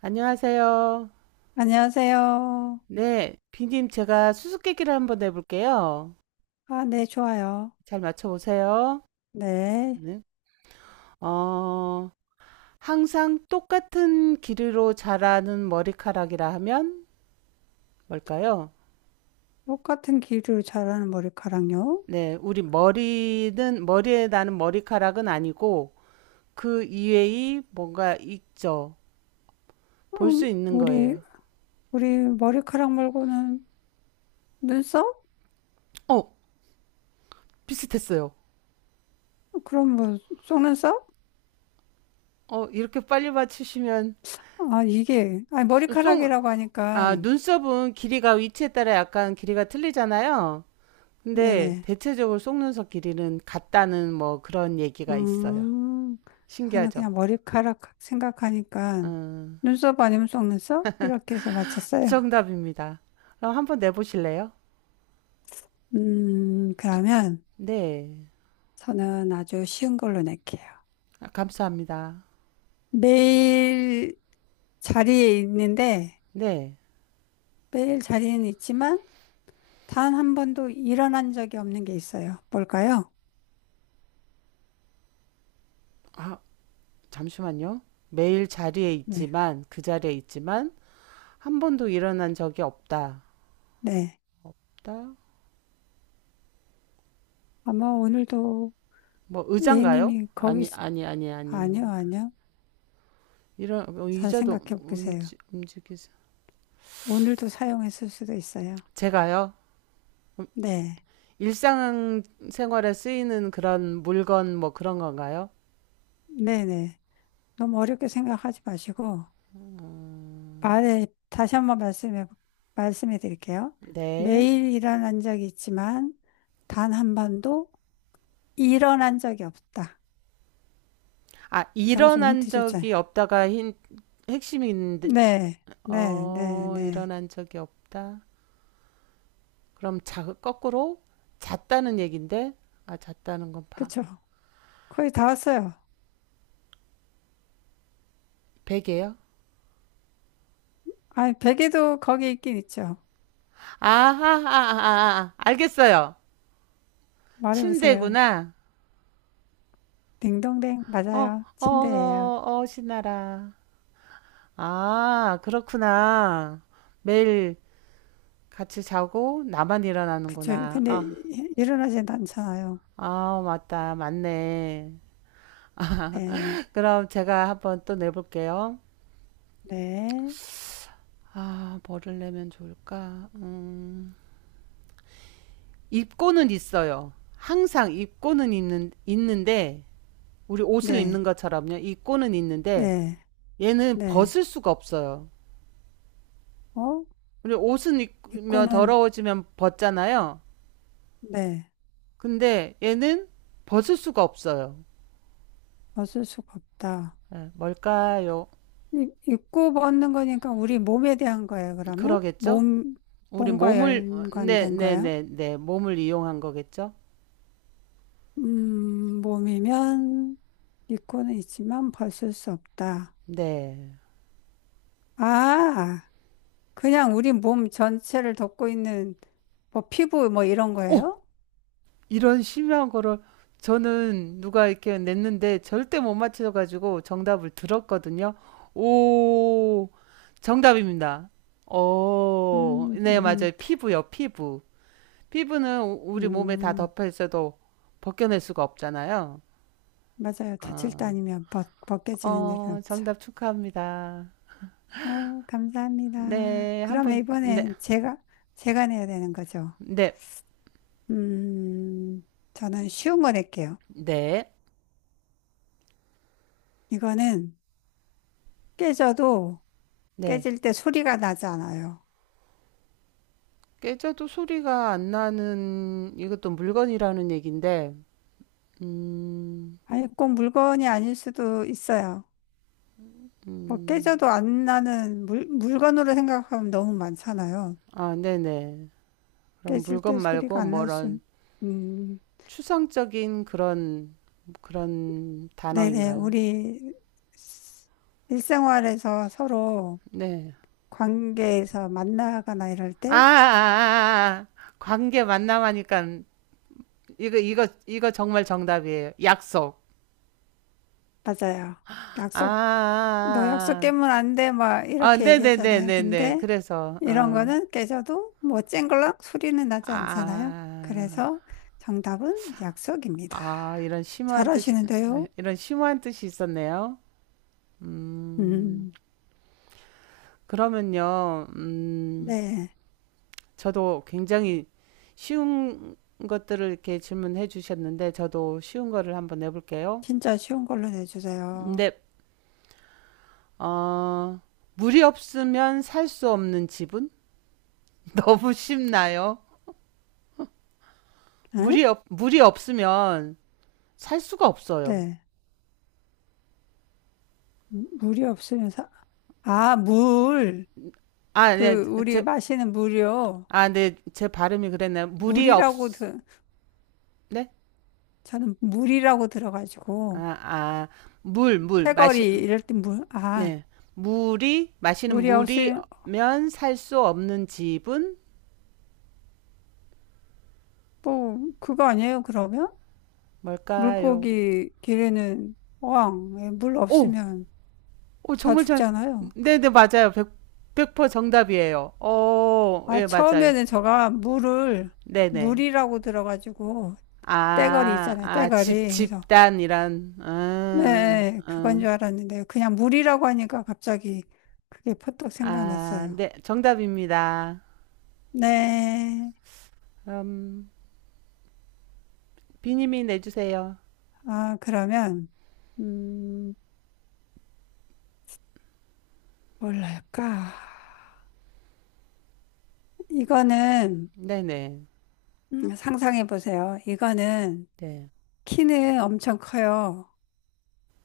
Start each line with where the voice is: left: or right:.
right: 안녕하세요.
left: 안녕하세요.
right: 네, 비님 제가 수수께끼를 한번 내볼게요.
left: 아, 네, 좋아요.
right: 잘 맞춰보세요.
left: 네.
right: 네. 어, 항상 똑같은 길이로 자라는 머리카락이라 하면 뭘까요?
left: 똑같은 길이로 자라는 머리카락요?
right: 네, 머리에 나는 머리카락은 아니고 그 이외의 뭔가 있죠. 볼 수
left: 음,
right: 있는
left: 우리,
right: 거예요.
left: 우리 머리카락 말고는 눈썹?
right: 어, 비슷했어요.
left: 그럼 뭐, 속눈썹?
right: 어, 이렇게 빨리 맞추시면,
left: 아, 이게, 아니,
right: 쏭,
left: 머리카락이라고
right: 아,
left: 하니까,
right: 눈썹은 길이가 위치에 따라 약간 길이가 틀리잖아요. 근데
left: 네네.
right: 대체적으로 속눈썹 길이는 같다는 뭐 그런 얘기가 있어요.
left: 음, 저는
right: 신기하죠?
left: 그냥 머리카락 생각하니까,
right: 음,
left: 눈썹 아니면 속눈썹? 이렇게 해서 맞췄어요.
right: 정답입니다. 그럼 한번 내보실래요?
left: 그러면
right: 네.
left: 저는 아주 쉬운 걸로 낼게요.
right: 아, 감사합니다.
left: 매일 자리에 있는데,
right: 네.
left: 매일 자리에는 있지만, 단 한 번도 일어난 적이 없는 게 있어요. 뭘까요?
right: 아, 잠시만요. 매일 자리에
left: 네.
right: 있지만, 한 번도 일어난 적이 없다.
left: 네.
right: 없다?
left: 아마 오늘도
right: 뭐, 의자인가요?
left: A님이 거기 있.
right: 아니, 아니, 아니, 아니.
left: 아니요, 아니요.
right: 이런, 어,
left: 잘
right: 의자도
left: 생각해 보세요.
right: 움직이지.
left: 오늘도 사용했을 수도 있어요.
right: 제가요?
left: 네.
right: 일상생활에 쓰이는 그런 물건 뭐 그런 건가요?
left: 네네. 너무 어렵게 생각하지 마시고, 말에, 다시 한번 말씀해 드릴게요.
right: 네.
left: 매일 일어난 적이 있지만, 단 한 번도 일어난 적이 없다.
right: 아,
left: 제가 지금
right: 일어난
left: 힌트
right: 적이
left: 줬잖아요.
right: 없다가 힌, 핵심인데,
left: 네, 네, 네,
right: 어,
left: 네.
right: 일어난 적이 없다. 그럼 자, 거꾸로 잤다는 얘긴데, 아, 잤다는 건 봐.
left: 그쵸. 거의 다 왔어요.
right: 베개요?
left: 아니, 베개도 거기 있긴 있죠.
right: 아하, 하하 아, 아. 아. 알겠어요.
left: 말해보세요.
right: 침대구나.
left: 딩동댕,
right: 어,
left: 맞아요.
right: 어,
left: 침대예요.
right: 어, 어, 신나라. 아, 그렇구나. 매일 같이 자고 나만
left: 그쵸.
right: 일어나는구나.
left: 근데
right: 아.
left: 일어나진 않잖아요.
right: 아, 맞다. 맞네.
left: 네,
right: 그럼 제가 한번 또 내볼게요.
left: 네,
right: 아, 뭐를 내면 좋을까? 입고는 있어요. 항상 입고는 있는, 있는데, 우리 옷을 입는
left: 네,
right: 것처럼요. 입고는 있는데,
left: 네,
right: 얘는
left: 네.
right: 벗을 수가 없어요.
left: 어?
right: 우리 옷은 입으면
left: 입고는,
right: 더러워지면 벗잖아요.
left: 네,
right: 근데 얘는 벗을 수가 없어요.
left: 벗을 수가 없다.
right: 예, 뭘까요?
left: 입고 벗는 거니까 우리 몸에 대한 거예요, 그러면?
right: 그러겠죠? 우리
left: 몸과
right: 몸을, 네,
left: 연관된 거예요?
right: 몸을 이용한 거겠죠?
left: 몸이면 있고는 있지만 벗을 수 없다.
right: 네.
left: 아, 그냥 우리 몸 전체를 덮고 있는 뭐 피부 뭐 이런
right: 어,
left: 거예요?
right: 이런 심한 거를 저는 누가 이렇게 냈는데 절대 못 맞춰가지고 정답을 들었거든요. 오, 정답입니다. 어,
left: 음,
right: 네,
left: 음, 음,
right: 맞아요. 피부요, 피부. 피부는 우리 몸에 다
left: 음,
right: 덮여 있어도 벗겨낼 수가 없잖아요.
left: 맞아요. 다칠 때
right: 어,
left: 아니면 벗겨지는 일은
right: 어,
left: 없죠.
right: 정답 축하합니다.
left: 어, 감사합니다.
right: 네,
left: 그러면
right: 한번, 네,
left: 이번엔 제가, 내야 되는 거죠.
right: 네,
left: 음, 저는 쉬운 거 낼게요.
right: 네,
left: 이거는 깨져도
right: 네.
left: 깨질 때 소리가 나지 않아요.
right: 깨져도 소리가 안 나는 이것도 물건이라는 얘기인데, 음,
left: 아니, 꼭 물건이 아닐 수도 있어요. 뭐
right: 음.
left: 깨져도 안 나는 물건으로 생각하면 너무 많잖아요.
right: 아, 네네. 그럼
left: 깨질
right: 물건
left: 때 소리가
right: 말고
left: 안 날 수.
right: 뭐런
left: 음,
right: 추상적인 그런 그런
left: 네네.
right: 단어인가요?
left: 우리 스- 일생활에서 서로
right: 네.
left: 관계에서 만나거나 이럴 때,
right: 아. 관계 만남하니까 이거 정말 정답이에요. 약속.
left: 맞아요.
right: 아,
left: 약속. 너 약속
right: 아,
left: 깨면 안 돼, 막
right: 아,
left: 이렇게 얘기하잖아요.
right: 네네네네네.
left: 근데
right: 그래서
left: 이런
right: 어,
left: 거는 깨져도 뭐 쨍글락 소리는 나지 않잖아요.
right: 아,
left: 그래서
right: 아,
left: 정답은 약속입니다.
right: 이런 심오한 뜻이
left: 잘하시는데요?
right: 이런 심오한 뜻이 있었네요. 음,
left: 음,
right: 그러면요. 음.
left: 네.
right: 저도 굉장히 쉬운 것들을 이렇게 질문해 주셨는데 저도 쉬운 거를 한번 내볼게요.
left: 진짜 쉬운 걸로 내주세요.
right: 네, 어, 물이 없으면 살 수 없는 집은 너무 쉽나요?
left: 응?
right: 물이 없으면 살 수가 없어요.
left: 네. 물이 없으면 아, 물.
right: 아, 네,
left: 그, 우리
right: 제,
left: 마시는 물이요.
right: 아, 네, 제 발음이 그랬나요? 물이 없,
left: 물이라고, 들
right: 네,
left: 저는 물이라고
right: 아,
left: 들어가지고,
right: 아, 물 마시,
left: 패거리 이럴 때 물, 아,
right: 네, 물이 마시는
left: 물이 없으면
right: 물이면 살 수 없는 집은
left: 뭐, 그거 아니에요, 그러면?
right: 뭘까요?
left: 물고기 기르는 어항, 예, 물
right: 오,
left: 없으면
right: 어,
left: 다
right: 정말 잘.
left: 죽잖아요.
right: 네네, 맞아요. 100, 정답이에요. 어,
left: 아,
right: 예, 맞아요.
left: 처음에는 저가 물을,
right: 네네.
left: 물이라고 들어가지고, 떼거리 있잖아요,
right: 집,
left: 떼거리. 그래서,
right: 집단이란,
left: 네, 그건 줄 알았는데, 그냥 물이라고 하니까 갑자기 그게 퍼뜩
right: 아,
left: 생각났어요.
right: 네, 정답입니다.
left: 네,
right: 음, 비님이 내주세요.
left: 아, 그러면, 음, 뭘할까? 이거는,
right: 네네. 네,
left: 상상해 보세요. 이거는,
right: 네,
left: 키는 엄청 커요.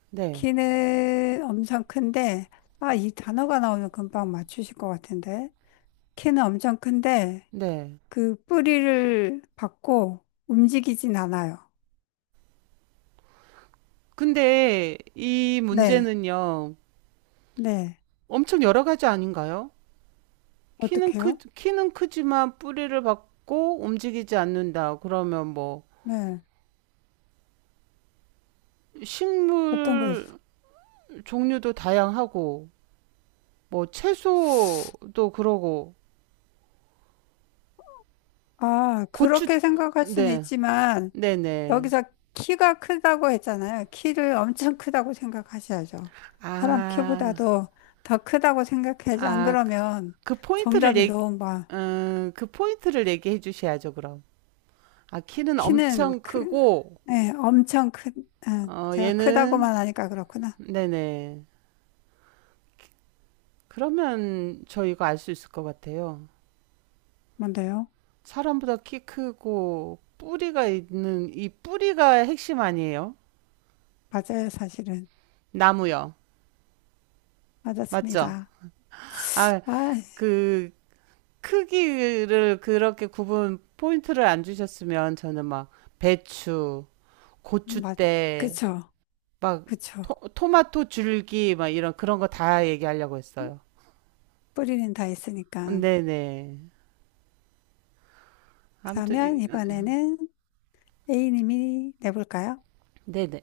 right: 네.
left: 키는 엄청 큰데, 아, 이 단어가 나오면 금방 맞추실 것 같은데. 키는 엄청 큰데,
right: 네.
left: 그 뿌리를 받고 움직이진 않아요.
right: 근데 이
left: 네,
right: 문제는요,
left: 네.
right: 엄청 여러 가지 아닌가요?
left: 어떡해요?
right: 키는 크지만 뿌리를 박고 움직이지 않는다. 그러면 뭐,
left: 네. 어떤 거
right: 식물
left: 있어요?
right: 종류도 다양하고 뭐 채소도 그러고
left: 아,
right: 고추
left: 그렇게 생각할 수는
right: 네.
left: 있지만,
right: 네네.
left: 여기서 키가 크다고 했잖아요. 키를 엄청 크다고 생각하셔야죠. 사람
right: 아,
left: 키보다도 더 크다고 생각해야지. 안
right: 아,
left: 그러면
right: 그 포인트를
left: 정답이
right: 얘기,
left: 너무 많.
right: 그 포인트를 얘기해 주셔야죠, 그럼. 아, 키는
left: 키는
right: 엄청
left: 크,
right: 크고,
left: 네, 엄청 큰, 아,
right: 어,
left: 제가
right: 얘는,
left: 크다고만 하니까 그렇구나.
right: 네네. 그러면 저희가 알 수 있을 것 같아요.
left: 뭔데요?
right: 사람보다 키 크고, 이 뿌리가 핵심 아니에요?
left: 맞아요, 사실은.
right: 나무요. 맞죠?
left: 맞았습니다.
right: 아,
left: 아,
right: 그 크기를 그렇게 구분 포인트를 안 주셨으면 저는 막 배추,
left: 맞,
right: 고추대,
left: 그쵸,
right: 막
left: 그쵸.
right: 마토 줄기 막 이런 그런 거 다 얘기하려고 했어요.
left: 뿌리는 다 있으니까.
right: 네네. 아무튼
left: 그러면
right: 이-
left: 이번에는 A님이 내볼까요?
right: 네네.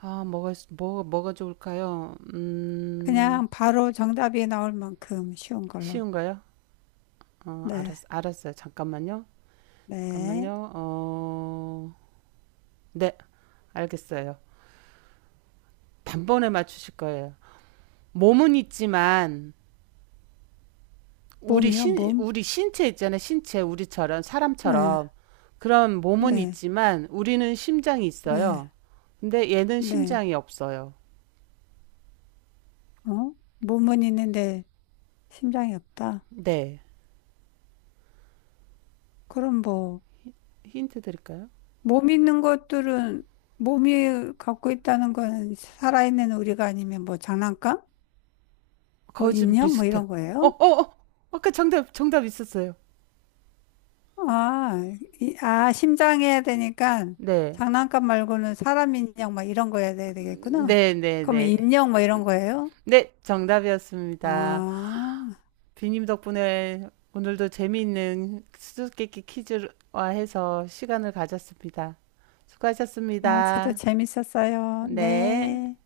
right: 뭐 뭐가 좋을까요?
left: 그냥 바로 정답이 나올 만큼 쉬운 걸로.
right: 쉬운가요? 어
left: 네,
right: 알았어요. 잠깐만요.
left: 네.
right: 잠깐만요. 어 네 알겠어요. 단번에 맞추실 거예요. 몸은 있지만
left: 몸이요, 몸?
right: 우리 신체 있잖아요. 신체, 우리처럼,
left: 네,
right: 사람처럼. 그런 몸은
left: 네,
right: 있지만, 우리는 심장이
left: 네,
right: 있어요. 근데 얘는
left: 네.
right: 심장이 없어요.
left: 어? 몸은 있는데 심장이 없다?
right: 네.
left: 그럼 뭐,
right: 힌트 드릴까요?
left: 몸 있는 것들은 몸이 갖고 있다는 건 살아있는 우리가 아니면 뭐 장난감? 뭐
right: 거의 좀
left: 인형? 뭐
right: 비슷해.
left: 이런
right: 어,
left: 거예요?
right: 어, 어! 정답 있었어요.
left: 아, 아, 심장 해야 되니까
right: 네.
left: 장난감 말고는 사람 인형 막 이런 거 해야 되겠구나.
right: 네, 네,
left: 그러면
right: 네.
left: 인형 뭐 이런 거예요?
right: 네, 정답이었습니다.
left: 아,
right: 비님 덕분에 오늘도 재미있는 수수께끼 퀴즈와 해서 시간을 가졌습니다.
left: 아, 저도
right: 수고하셨습니다.
left: 재밌었어요.
right: 네.
left: 네.